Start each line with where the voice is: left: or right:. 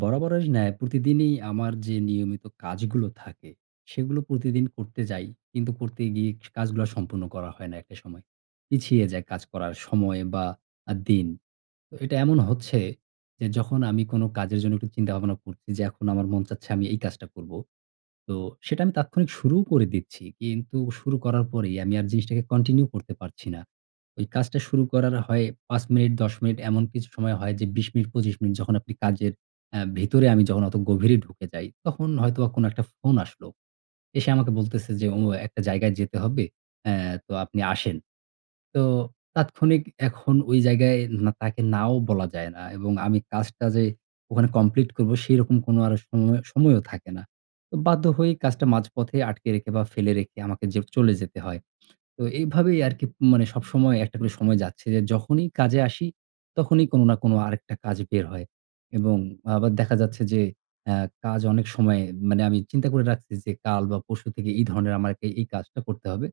right: বরাবরের ন্যায় প্রতিদিনই আমার যে নিয়মিত কাজগুলো থাকে, সেগুলো প্রতিদিন করতে যাই। কিন্তু করতে গিয়ে স কাজগুলা সম্পূর্ণ করা হয় না একটা সময়। পিছিয়ে যায় কাজ করার সময় বা আ দিন। তো এটা এমন হচ্ছে, যে যখন আমি কোনো কাজের জন্য একটু চিন্তা-ভাবনা করছি যে, "এখন আমার মন চাচ্ছে, আমি এই কাজটা করব।" তো সেটা আমি তাৎক্ষণিক শুরুও করে দিচ্ছি, কিন্তু শুরু করার পরেই আমি আর জিনিসটাকে কন্টিনিউ করতে পারছি না। ঐ কাজটা শুরু করার হয় ৫ মিনিট, ১০ মিনিট এমন কিছু সময় হয় যে, ২০ মিনিট, ২৫ মিনিট যখন আপনি কাজের অ্যা ভেতরে আমি যখন অত গভীরে ঢুকে যাই, তখন হয়তোবা কোনো একটা ফোন আসলো। এসে আমাকে বলতেসে যে, "ও একটা জায়গায় যেতে হবে, অ্যা তো আপনি আসেন।" তো তাৎক্ষণিক এখন ওই জায়গায় না তাকে নাও বলা যায় না এবং আমি কাজটা যে ওখানে কমপ্লিট করব, সেরকম কোনো আর সময়ও সময়ও থাকে না। ও বাধ্য হয়েই কাজটা মাঝপথে আটকে রেখে বা ফেলে রেখে আমাকে যে চলে যেতে হয়। তো এইভাবেই আরকি মানে সবসময় একটা করে সময় যাচ্ছে যে, যখনই কাজে আসি, তখনই কোনো না কোনো আরেকটা কাজ বের হয় এবং আবার দেখা যাচ্ছে যে, অ্যা কাজ অনেক সময়ে মানে, আমি চিন্তা করে রাখছি যে, "কাল বা পরশু থেকে এই ধরনের আমাকে এই কাজটা করতে হবে।"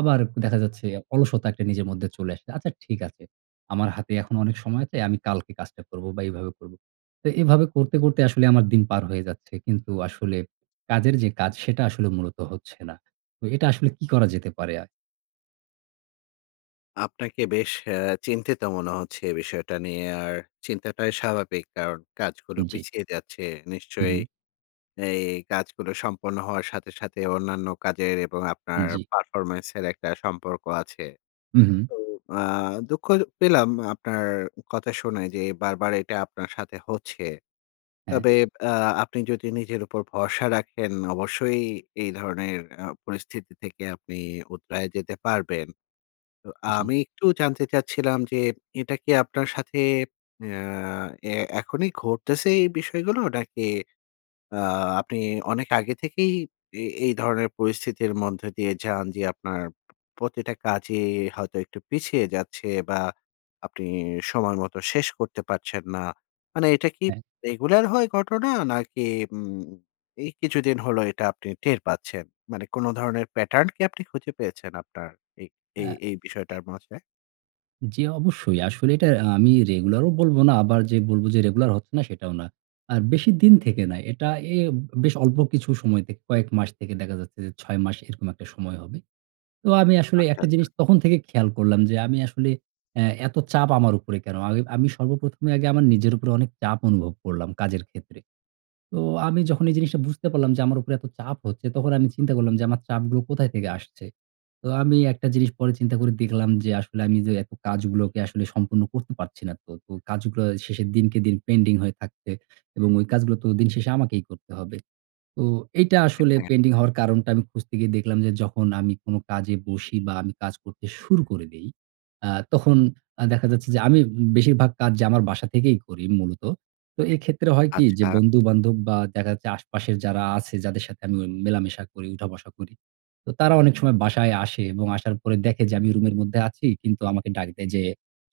right: আবার দেখা যাচ্ছে, অলসতা একটা নিজের মধ্যে চলে আসে, "আচ্ছা, ঠিক আছে! আমার হাতে এখন অনেক সময় আছে। আমি কালকে কাজটা করব বা এইভাবে করব।" তো এভাবে করতে, করতে আসলে আমার দিন পার হয়ে যাচ্ছে। কিন্তু আসলে কাজের যে কাজ, সেটা আসলে মূলত হচ্ছে না। ও এটা আসলে কি করা যেতে পারে? আ
left: আপনাকে বেশ এ চিন্তিত মনে হচ্ছে এ বিষয়টা নিয়ে। আর চিন্তাটাই স্বাভাবিক কারণ কাজগুলো
right: উ জ্বি।
left: পিছিয়ে যাচ্ছে।
right: হু,
left: নিশ্চয়
right: হু।
left: এই কাজগুলো সম্পন্ন হওয়ার সাথে, সাথে অন্যান্য কাজের এবং
right: উ
left: আপনার
right: জ্বি।
left: পারফরম্যান্সের একটা সম্পর্ক আছে।
right: হু, হু।
left: তো আ দুঃখ পেলাম আপনার উ কথা শুনে যে, বারবার এটা আপনার সাথে হচ্ছে।
right: হ্যাঁ।
left: তবে আ আপনি যদি নিজের উপর ভরসা রাখেন অবশ্যই এই ধরনের আ পরিস্থিতি থেকে আপনি উতরে যেতে পারবেন। তো
right: জ্বী।
left: আমি একটু জানতে চাচ্ছিলাম যে, এটা কি আপনার সাথে আ এ এখনি ঘটতেছে এই বিষয়গুলো? নাকি আ আপনি অনেক আগে থেকেই এ এই ধরনের পরিস্থিতির মধ্য দিয়ে যান? যে আপনার প্রতিটা কাজই হয়তো একটু পিছিয়ে যাচ্ছে বা আপনি সময় মত শেষ করতে পারছেন না। মানে এটা কি
right: হ্যাঁ।
left: রেগুলার হয় ঘটনা? নাকি উম এই কিছুদিন হলো এটা আপনি টের পাচ্ছেন? মানে কোন ধরনের প্যাটার্ন কি আপনি খুঁজে পেয়েছেন আপনার এ এ
right: হ্যাঁ।
left: এই বিষয়টার মাঝে?
right: জি অবশ্যই। আসলে এটা আ আমি রেগুলারও বলব না। আবার যে বলব যে রেগুলার হচ্ছে না, সেটাও না। আর বেশিদিন থেকে না। এটা এ বেশ অল্প কিছু সময় থেকে কয়েক মাস থেকে দেখা যাচ্ছে যে ৬ মাস, এরকম একটা সময় হবে। তো আমি আসলে
left: আচ্ছা,
right: একটা
left: আচ্ছা।
right: জিনিস তখন থেকেই খেয়াল করলাম যে আমি আসলে অ্যা এত চাপ আমার উপরে কেনো? আমি আমি সর্বপ্রথমে আগে আমার নিজের উপরে অনেক চাপ অনুভব করলাম কাজের ক্ষেত্রে। তো আমি যখন এই জিনিসটা বুঝতে পারলাম যে আমার উপরে এত চাপ হচ্ছে তখন আমি চিন্তা করলাম যে, "আমার চাপগুলো কোথায় থেকে আসছে?" তো আমি একটা জিনিস পরে চিন্তা করে দেখলাম যে আসলে আমি যে এত কাজগুলোকে আসলে সম্পূর্ণ করতে পারছি না তো, তো কাজগুলো শেষের দিনকে দিন পেন্ডিং হয়ে থাকবে এবং ওই কাজগুলোতো দিন শেষে আমাকেই করতে হবে। তো এইটা
left: হ্যাঁ,
right: আসলে
left: হ্যাঁ।
right: পেন্ডিং হওয়ার কারণটা আমি খুঁজতে গিয়ে দেখলাম যে যখন আমি কোনো কাজে বসি বা আমি কাজ করতে শুরু করে দেই, আ তখন আ দেখা যাচ্ছে যে আমি বেশিরভাগ কাজ যে আমার বাসা থেকেই করি মূলত। তো এইক্ষেত্রে হয় কি? যে
left: আচ্ছা।
right: বন্ধু-বান্ধব বা দেখা যাচ্ছে আশপাশের যারা আছে যাদের সাথে আমি ও মেলামেশা করি, উঠা-বসা করি। তো তারা অনেক সময় বাসায় আসে এবং আসার পরে দেখে যে আমি রুমের মধ্যে আছি। কিন্তু আমাকে ডাক দেয় যে,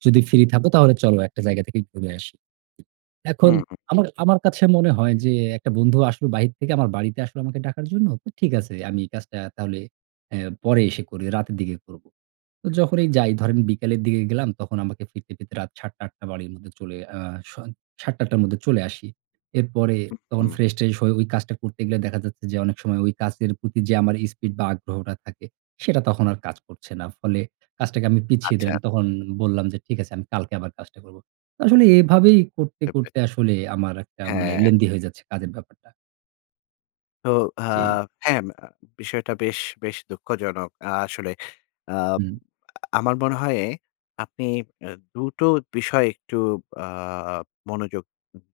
right: "যদি ফ্রি থাকো তাহলে চলো একটা জায়গা থেকেই ঘুরে আসি। "এখন
left: হুম, হুম।
right: আমার আমার কাছে মনে হয় যে, "একটা বন্ধু আসল বাহির থেকে আমার বাড়িতে আসলো আমাকে ডাকার জন্য। ঠিক আছে। আমি কাজটা তাহলে অ্যা পরে এসে করি, রাতের দিকে করব।" তো যখনই যাই ধরেন বিকালের দিকে গেলাম তখন আমাকে ফিরতে ফিরতে রাত ৭ টা ৮ টা বাড়ির মধ্যে চলে আ স ৭ টা ৮ টার মধ্যে চলে আসি। এরপরে
left: উ
right: তখন
left: হুম।
right: ফ্রেশ-ট্রেশ হয়ে ওই কাজটা করতে গেলে দেখা যাচ্ছে যে অনেক সময় ওই কাজের প্রতি যে আমার স্পিড বা আগ্রহটা থাকে সেটা তখন আর কাজ করছে না। ফলে কাজটাকে আমি পিছিয়ে
left: আচ্ছা।
right: দিলাম। তখন বললাম যে, "ঠিক আছে, আমি কালকে আবার কাজটা করব।" আসলে এভাবেই করতে,
left: করতে।
right: করতে আসলে আমার একটা মানে
left: হ্যাঁ।
right: লেংদি হয়ে যাচ্ছে কাজের ব্যাপারটা।
left: তো আ
right: জি।
left: হ্যাঁ, আম বিষয়টা বেশ বেশ দুঃখজনক। আ আসলে আ
right: হুম।
left: আমার মনে হয় আপনি এ দুটো বিষয় একটু আ মনোযোগ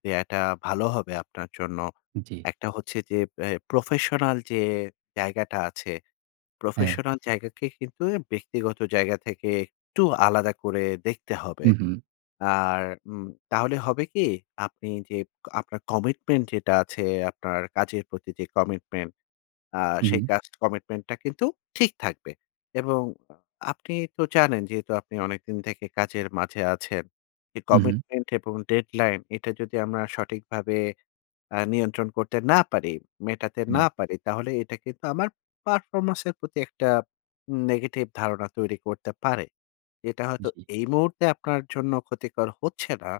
left: দেয়াটা ভালো হবে আপনার জন্য।
right: জি।
left: একটা হচ্ছে যে এ প্রফেশনাল যে জায়গাটা আছে,
right: হ্যাঁ।
left: প্রফেশনাল জায়গাকে কিন্তু অ ব্যক্তিগত জায়গা থেকে একটু আলাদা করে দেখতে হবে।
right: হুম, হুম।
left: আর উম তাহলে হবে কি? আপনি যে আপনার কমিটমেন্ট যেটা আছে, আপনার কাজের প্রতি যে কমিটমেন্ট আ
right: হুম,
left: সেই
right: হুম।
left: কাজ কমিটমেন্টটা কিন্তু ঠিক থাকবে এবং আপনি তো জানেন যেহেতু আপনি অনেকদিন থেকে কাজের মাঝে আছেন। যে
right: হুম, হুম।
left: কমিটমেন্ট এবং ডেডলাইন এটা যদি আমরা সঠিকভাবে আ নিয়ন্ত্রণ করতে না পারি, মেটাতে না
right: হ্যাঁ।
left: পারি, তাহলে এটা কিন্তু আমার পারফরম্যান্সের প্রতি একটা নেগেটিভ ধারণা তৈরি করতে পারে। এটা হয়তো
right: জি।
left: এই মুহূর্তে আপনার জন্য ক্ষতিকর হচ্ছে না।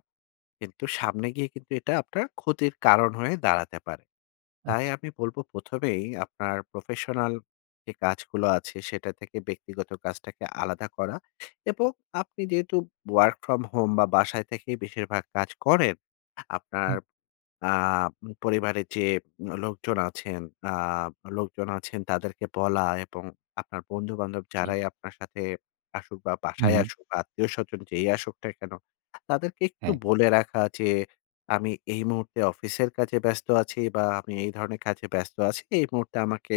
left: কিন্তু সামনে গিয়ে কিন্তু এটা আপনার ক্ষতির কারণ হয়ে দাঁড়াতে পারে। তাই
right: আচ্ছা।
left: আমি বলবো ১ম এই আপনার প্রফেশনাল যে কাজগুলো আছে, সেটা থেকে ব্যক্তিগত কাজটাকে আলাদা করা এবং আপনি যেহেতু ওয়ার্ক ফ্রম হোম বা, বাসায় থেকেই বেশিরভাগ কাজ করেন, আপনার
right: হুম।
left: আ ম পরিবারের যে লোকজন আছেন আ লোকজন আছেন তাদেরকে বলা এবং আপনার বন্ধু-বান্ধব
right: জি।
left: যারাই আপনার সাথে আসুক বা,
right: হুম,
left: বাসায়
right: হুম।
left: আসুক বা, আত্মীয়স্বজন যেই আসুক না কেন? তাদেরকে একটু
right: হ্যাঁ।
left: বলে রাখা যে, "আমি এই মুহূর্তে অফিসের কাজে ব্যস্ত আছি বা, আমি এই ধরনের কাজে ব্যস্ত আছি। এই মুহূর্তে আমাকে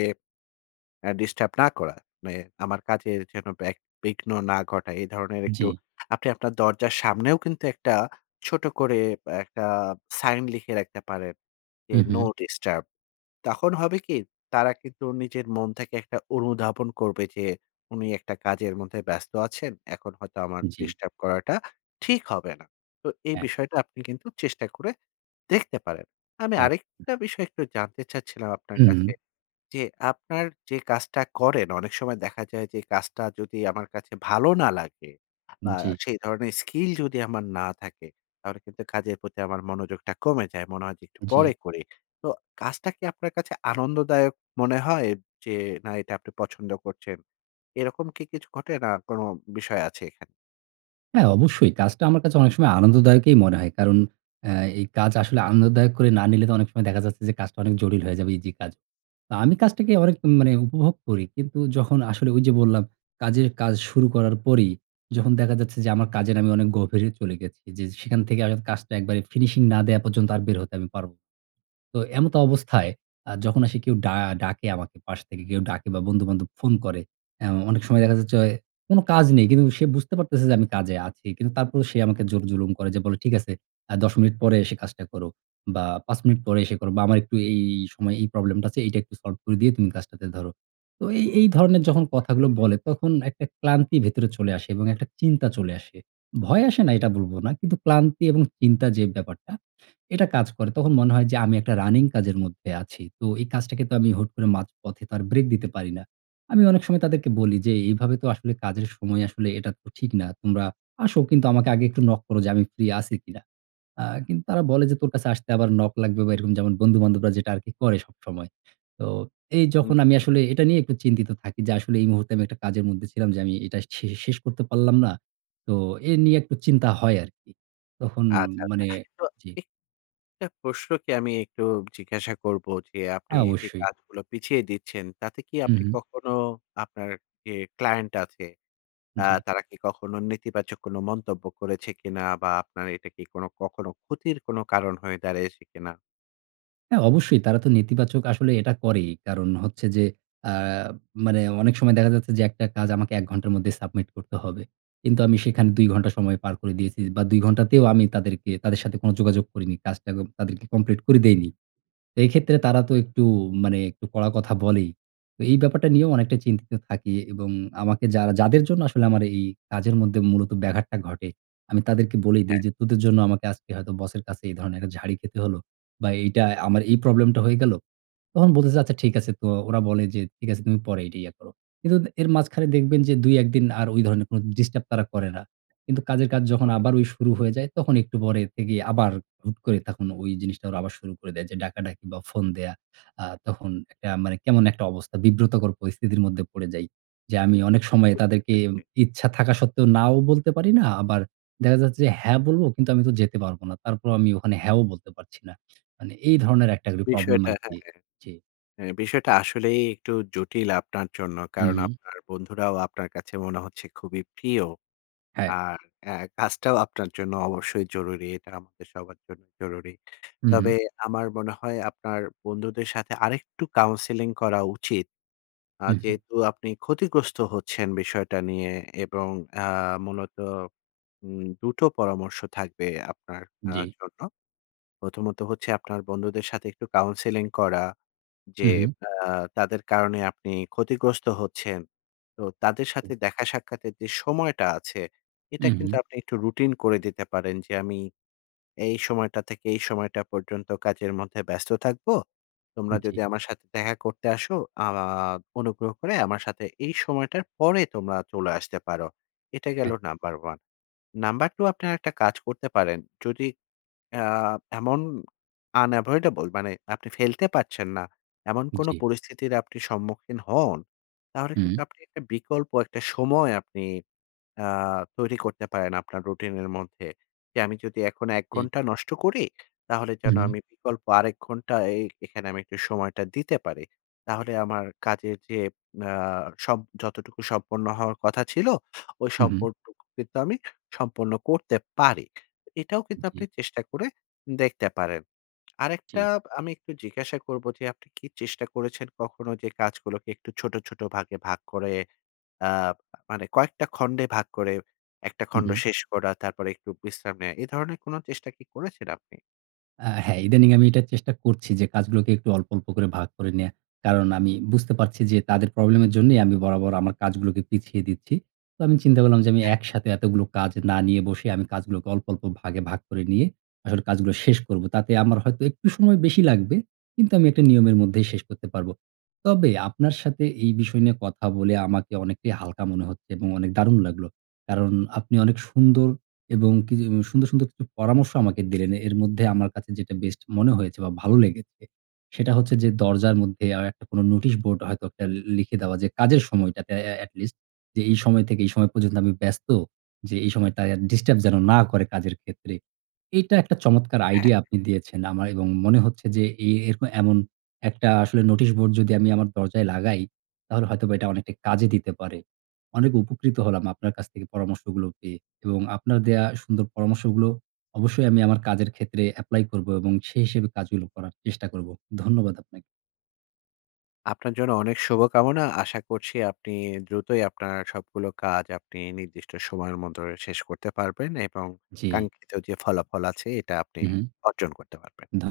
left: এ ডিস্টার্ব না করা।" মানে আমার কাজে যেন ব্যাঘ বিঘ্ন না ঘটায় এ ধরনের একটু
right: জি।
left: আপনি আপনার দরজার সামনেও কিন্তু একটা ছোট করে বে একটা সাইন লিখে রাখতে পারেন যে,
right: হুম,
left: "নো
right: হুম।
left: ডিস্টার্ব," তখন হবে কি? তারা কিন্তু নিজের মন থেকে একটা অনুধাবন করবে যে, "উনি একটা কাজের মধ্যে ব্যস্ত আছেন। এখন হয়তো আমার
right: জি।
left: ডিস্টার্ব করাটা ঠিক হবে না।" তো এই
right: হ্যাঁ।
left: বিষয়টা আপনি কিন্তু চেষ্টা করে দেখতে পারেন। আমি
right: আচ্ছা।
left: আরেকটা বিষয় একটু জানতে চাচ্ছিলাম আপনার
right: হুম, হুম।
left: কাছে। যে আপনার যে কাজটা করেন অনেক সময় দেখা যায় যে কাজটা যদি আমার কাছে ভালো না লাগে বা,
right: জি।
left: সেই ধরনের স্কিল যদি আমার না থাকে, তাহলে কিন্তু কাজের প্রতি আমার মনোযোগটা কমে যায়। মনে হয় যে একটু
right: জি।
left: পরে করি। তো কাজটা কি আপনার কাছে আনন্দদায়ক মনে হয়? যে, না, এটা আপনি পছন্দ করছেন? এরকম কি কিছু ঘটে? না কোনো বিষয় আছে এখানে?
right: হ্যাঁ, অবশ্যই। কাজটা আমার কাছে অনেক সময় আনন্দদায়কই মনে হয়। কারণ, এ এই কাজ আসলে আনন্দদায়ক করে না নিলে তো অনেক সময় দেখা যাচ্ছে যে, কাজটা অনেক জটিল হয়ে যাবে, ইজি কাজ। তা আমি কাজটাকে অনেক মানে উপভোগ করি। কিন্তু যখন আসলে ঐযে বললাম, কাজের কাজ শুরু করার পরেই যখন দেখা যাচ্ছে যে, আমার কাজের আমি অনেক গভীরে চলে গেছি জি, জি। সেখান থেকে আগাত কাজটা একবারে ফিনিশিং না দেওয়া পর্যন্ত আর বের হতে আমি পারবো। তো এমত অবস্থায় আ যখন আসে কেউ ডা ডাকে আমাকে পাশ থেকে কেউ ডাকে বা, বন্ধু -বান্ধব ফোন করে হ্যাঁ, অ অনেক সময় দেখা যাচ্ছে অয় কোন কাজ নেই। কিন্তু সে বুঝতে পারতেছে যে আমি কাজে আছি। কিন্তু তারপরেও সে আমাকে জোর জুলুম করে যে বলে, "ঠিক আছে, আ ১০ মিনিট পরে এসে কাজটা করো। বা, ৫ মিনিট পরে এসে করো বা, আমার একটু এই এই সময়ে এই প্রবলেমটা আছে, এইটা একটু সল্ভ করে দিয়ে তুমি কাজটাতে ধরো।" তো এই এই ধরনের যখন কথাগুলো বলে তখন একটা ক্লান্তি ভেতরে চলে আসে এবং একটা চিন্তা চলে আসে। ভয় আসে না এটা বলবো না কিন্তু ক্লান্তি এবং চিন্তা যে ব্যাপারটা, এটা কাজ করে। তখন মনে হয় যে আমি একটা রানিং কাজের মধ্যে আছি, তো এই কাজটাকে তো আমি হুট করে মাঝপথে তো আর ব্রেক দিতে পারি না। আমি অনেক সময় তাদেরকে বলি যে, "এভাবে তো আসলে কাজের সময় আসলে এটা তো ঠিক না। তোমরা আসো কিন্তু আমাকে আগে একটু নক করো যে, আমি ফ্রি আছি কিনা?" আ কিন্তু তারা বলে যে, "তোর কাছে আসতে আবার নক লাগবে?" বা, এরকম যেমন বন্ধু-বান্ধবরা যেটা আরকি করে সবসময়। তো এই
left: হুম,
right: যখন আমি
left: হুম।
right: আসলে এটা নিয়ে একটু চিন্তিত থাকি যে, আসলে এই মুহূর্তে আমি একটা কাজের মধ্যে ছিলাম যে আমি এটা শে শেষ করতে পারলাম না। তো এ নিয়ে একটু চিন্তা হয় আরকি। তখন
left: আচ্ছা, আচ্ছা।
right: মানে
left: তো
right: জি।
left: এ টা প্রশ্নকে আমি একটু জিজ্ঞাসা করবো যে, আপনি
right: আ
left: যে
right: অবশ্যই।
left: কাজগুলো পিছিয়ে দিচ্ছেন, তাতে কি
right: হুম,
left: আপনি
right: হুম।
left: কখনো আপনার এ ক্লায়েন্ট আছে, আ
right: জি।
left: তারা কি কখনো নেতিবাচক কোন মন্তব্য করেছে কিনা বা, আপনার এইটা কি কোন কখনো ক্ষতির কোন কারণ হয়ে দাঁড়ায়েছে কিনা?
right: হ্যাঁ, অবশ্যই তারা তো নেতিবাচক আসলে এটা করেই। কারণ হচ্ছে যে, আ মানে অনেক সময় দেখা যাচ্ছে যে একটা কাজ আমাকে ১ ঘন্টার মধ্যে সাবমিট করতে হবে। কিন্তু আমি সেখানে ২ ঘন্টা সময় পার করে দিয়েছি বা, ২ ঘন্টাতেও আমি তাদেরকে তাদের সাথে কোন যোগাযোগ করিনি। কাজটা ক তাদেরকে কমপ্লিট করে দেইনি। এইক্ষেত্রে তারা তো একটু মানে একটু কড়া কথা বলেই। তো এই ব্যাপারটা নিয়েও অনেকটা চিন্তিত থাকি এবং আমাকে যারা যাদের জন্য আসলে আমার এই, এই কাজের মধ্যে মূলত ব্যাঘাতটা ঘটে, আমি তাদেরকে বলেই দেই
left: হ্যাঁ।
right: যে তোদের জন্য আমাকে আজকে হয়তো বসের কাছে এই ধরনের একটা ঝাড়ি খেতে হলো বা, এইটাই আমার এই প্রবলেমটা হয়ে গেল। তখন বলতেছে, "আচ্ছা, ঠিক আছে।" তো ওরা বলে যে, "ঠিক আছে, তুমি পরে এটা ইয়ে করো।" কিন্তু দে এর মাঝখানে দেখবেন যে ২, ১ দিন আর ওই ধরনের কোন ডিস্টার্ব তারা করে না। কিন্তু কাজের কাজ যখন
left: হু, হু,
right: আবার
left: হু।
right: ওই শুরু হয়ে যায় তখন একটু পরে থেকে আবার হুট করে তখন ওই জিনিসটা ওরা আবার শুরু করে দেয়। যে ডাকাডাকি বা, ফোন দেয়া। আ তখন একটা মানে কেমন একটা অবস্থা বিব্রতকর পরিস্থিতির মধ্যে পড়ে যাই। যে আমি অনেক সময়ে
left: বুঝতে
right: তাদেরকে
left: পেরেছি।
right: ইচ্ছা থাকা সত্ত্বেও নাও বলতে পারি না। আবার দেখা যাচ্ছে যে, হ্যাঁ, বলবো। কিন্তু আমি তো যেতে পারবো না। তারপরও আমি ওখানে হ্যাঁও বলতে পারছি না। মানে এই ধরনের একটা করে প্রবলেম
left: বিষয়টা
right: আরকি
left: হ্যাঁ, হ্যাঁ।
right: জি।
left: অ্যা বিষয়টা আসলেই একটু জটিল আপনার জন্য।
right: উম
left: কারণ
right: হুম।
left: আপনার বন্ধুরাও আপনার কাছে মনে হচ্ছে খুবই প্রিয়।
right: হ্যাঁ।
left: আর অ্যা কাজটাও আপনার জন্য অবশ্যই জরুরি। এটা আমাদের সবার জন্য জরুরী।
right: হুম, হুম।
left: তবে আমার মনে হয় আপনার বন্ধুদের সাথে আরেকটু কাউন্সেলিং করা উচিত। আ
right: হু, হু।
left: যেহেতু আপনি ক্ষতিগ্রস্ত হচ্ছেন বিষয়টা নিয়ে এবং আ মূলত উম ২ টো পরামর্শ থাকবে আপনার আ
right: জি।
left: জন্য। প্রথমত হচ্ছে আপনার বন্ধুদের সাথে একটু কাউন্সেলিং করা।
right: হু,
left: যে
right: হু।
left: আ তাদের কারণে আপনি ক্ষতিগ্রস্ত হচ্ছেন। তো তাদের সাথে দেখা সাক্ষাতের যে সময়টা আছে, এটা
right: উ
left: কিন্তু
right: হু।
left: আপনি একটু রুটিন করে দিতে পারেন যে, "আমি এই সময়টা থেকে এই সময়টা পর্যন্ত কাজের মধ্যে ব্যস্ত থাকবো।
right: উম
left: তোমরা
right: জি।
left: যদি আমার সাথে দেখা করতে আসো আ আ আ অনুগ্রহ করে আমার সাথে এই সময়টার পরে তোমরা চলে আসতে পারো।" এটা গেল
right: হ্যাঁ।
left: নাম্বার 1। নাম্বার 2 আপনি আরেকটা কাজ করতে পারেন। যদি আ এমন unavoidable মানে আপনি ফেলতে পারছেন না, এমন কোন
right: জি।
left: পরিস্থিতির আপনি সম্মুখীন হন, তাহলে কিন্তু
right: হুম।
left: আপনি একটা বিকল্প একটা সময় আপনি আ তৈরি করতে পারেন আপনার রুটিনের মধ্যে। যে আমি যদি এখন ১
right: জি।
left: ঘন্টা নষ্ট করি, তাহলে যেন
right: হুম।
left: আমি বিকল্প আরেক ঘন্টা এ এখানে আমি একটু সময়টা দিতে পারি। তাহলে আমার কাজের যে আ সব যতটুকু সম্পন্ন হওয়ার কথা ছিল, ওই
right: হু, হু।
left: সম্পর্কটুকু কিন্তু আমি সম্পন্ন করতে পারি। এটাও কিন্তু
right: জি।
left: আপনি চেষ্টা করে দেখতে পারেন। আরেকটা
right: জি।
left: আমি একটু জিজ্ঞাসা করবো যে আপনি কি চেষ্টা করেছেন কখনো যে কাজগুলোকে একটু ছোট, ছোট ভাগে ভাগ করে আ মানে কয়েকটা খন্ডে ভাগ করে একটা
right: হু,
left: খণ্ড
right: হু।
left: শেষ করা, তারপরে একটু বিশ্রাম নেওয়া? এ ধরনের কোনো চেষ্টা কি করেছেন আপনি?
right: আ হ্যাঁ, ইদানিং আমি এটা চেষ্টা করছি যে কাজগুলোকে একটু অল্প, অল্প করে ভাগ করে নেয়া। কারণ আমি বুঝতে পারছি যে তাদের প্রবলেমের জন্যই আমি বরাবর আমার কাজগুলোকে পিছিয়ে দিচ্ছি। তো আমি চিন্তা করলাম যে আমি
left: হ্যাঁ।
right: একসাথে এতগুলো কাজ না নিয়ে বসে, আমি কাজগুলোকে অল্প, অল্প ভাগে ভাগ করে নিয়ে, আসলে কাজগুলো শেষ করবো। তাতে আমার হয়তো একটু সময় বেশি লাগবে। কিন্তু আমি একটা নিয়মের মধ্যেই শেষ করতে পারবো। তবে আপনার সাথে এই বিষয় নিয়ে কথা বলে আমাকে অনেকটাই হালকা মনে হচ্ছে এবং অনেক দারুণ লাগলো! কারণ আপনি অনেক সুন্দর এবং কি য সুন্দর, সুন্দর কিছু পরামর্শ আমাকে দিলেন। এর মধ্যে আমার কাছে যেটা বেস্ট মনে হয়েছে বা, ভালো লেগেছে সেটা হচ্ছে যে, দরজার মধ্যে আ একটা কোনো নোটিশ বোর্ড হয়তো একটা লি লিখে দেওয়া যে, কাজের সময়টাতে এ এটলিস্ট যে, "এই সময় থেকে এই সময় পর্যন্ত আমি ব্যস্ত, যে এই সময় তায়া ডিস্টার্ব যেন না করে কাজের ক্ষেত্রে।" এটা একটা চমৎকার
left: [unintelligible]
right: আইডিয়া আপনি দিয়েছেন আমার এবং মনে হচ্ছে যে এ এরকম এমন একটা আসলে নোটিশ বোর্ড যদি আমি আমার দরজায় লাগাই, তাহলে হয়তোবা এটা অনেকটা কাজে দিতে পারে। অনেক উপকৃত হলাম আপনার কাছ থেকে পরামর্শগুলো পেয়ে এবং আপনার দেয়া সুন্দর পরামর্শগুলো অবশ্যই আমি আমার কাজের ক্ষেত্রে এপ্লাই করবো এবং সে হিসেবে কাজগুলো করার চেষ্টা করবো। ধন্যবাদ আপনা
left: আপনার জন্য অনেক শুভকামনা। আশা করছি আপনি দ্রুতই আপনার সবগুলো কাজ আপনি নির্দিষ্ট সময়ের মধ্যে শেষ করতে পারবেন এবং
right: জ্বী।
left: কাঙ্ক্ষিত যে ফলাফল আছে, এটা আপনি
right: হু, হু।
left: অর্জন করতে পারবেন।
right: ধ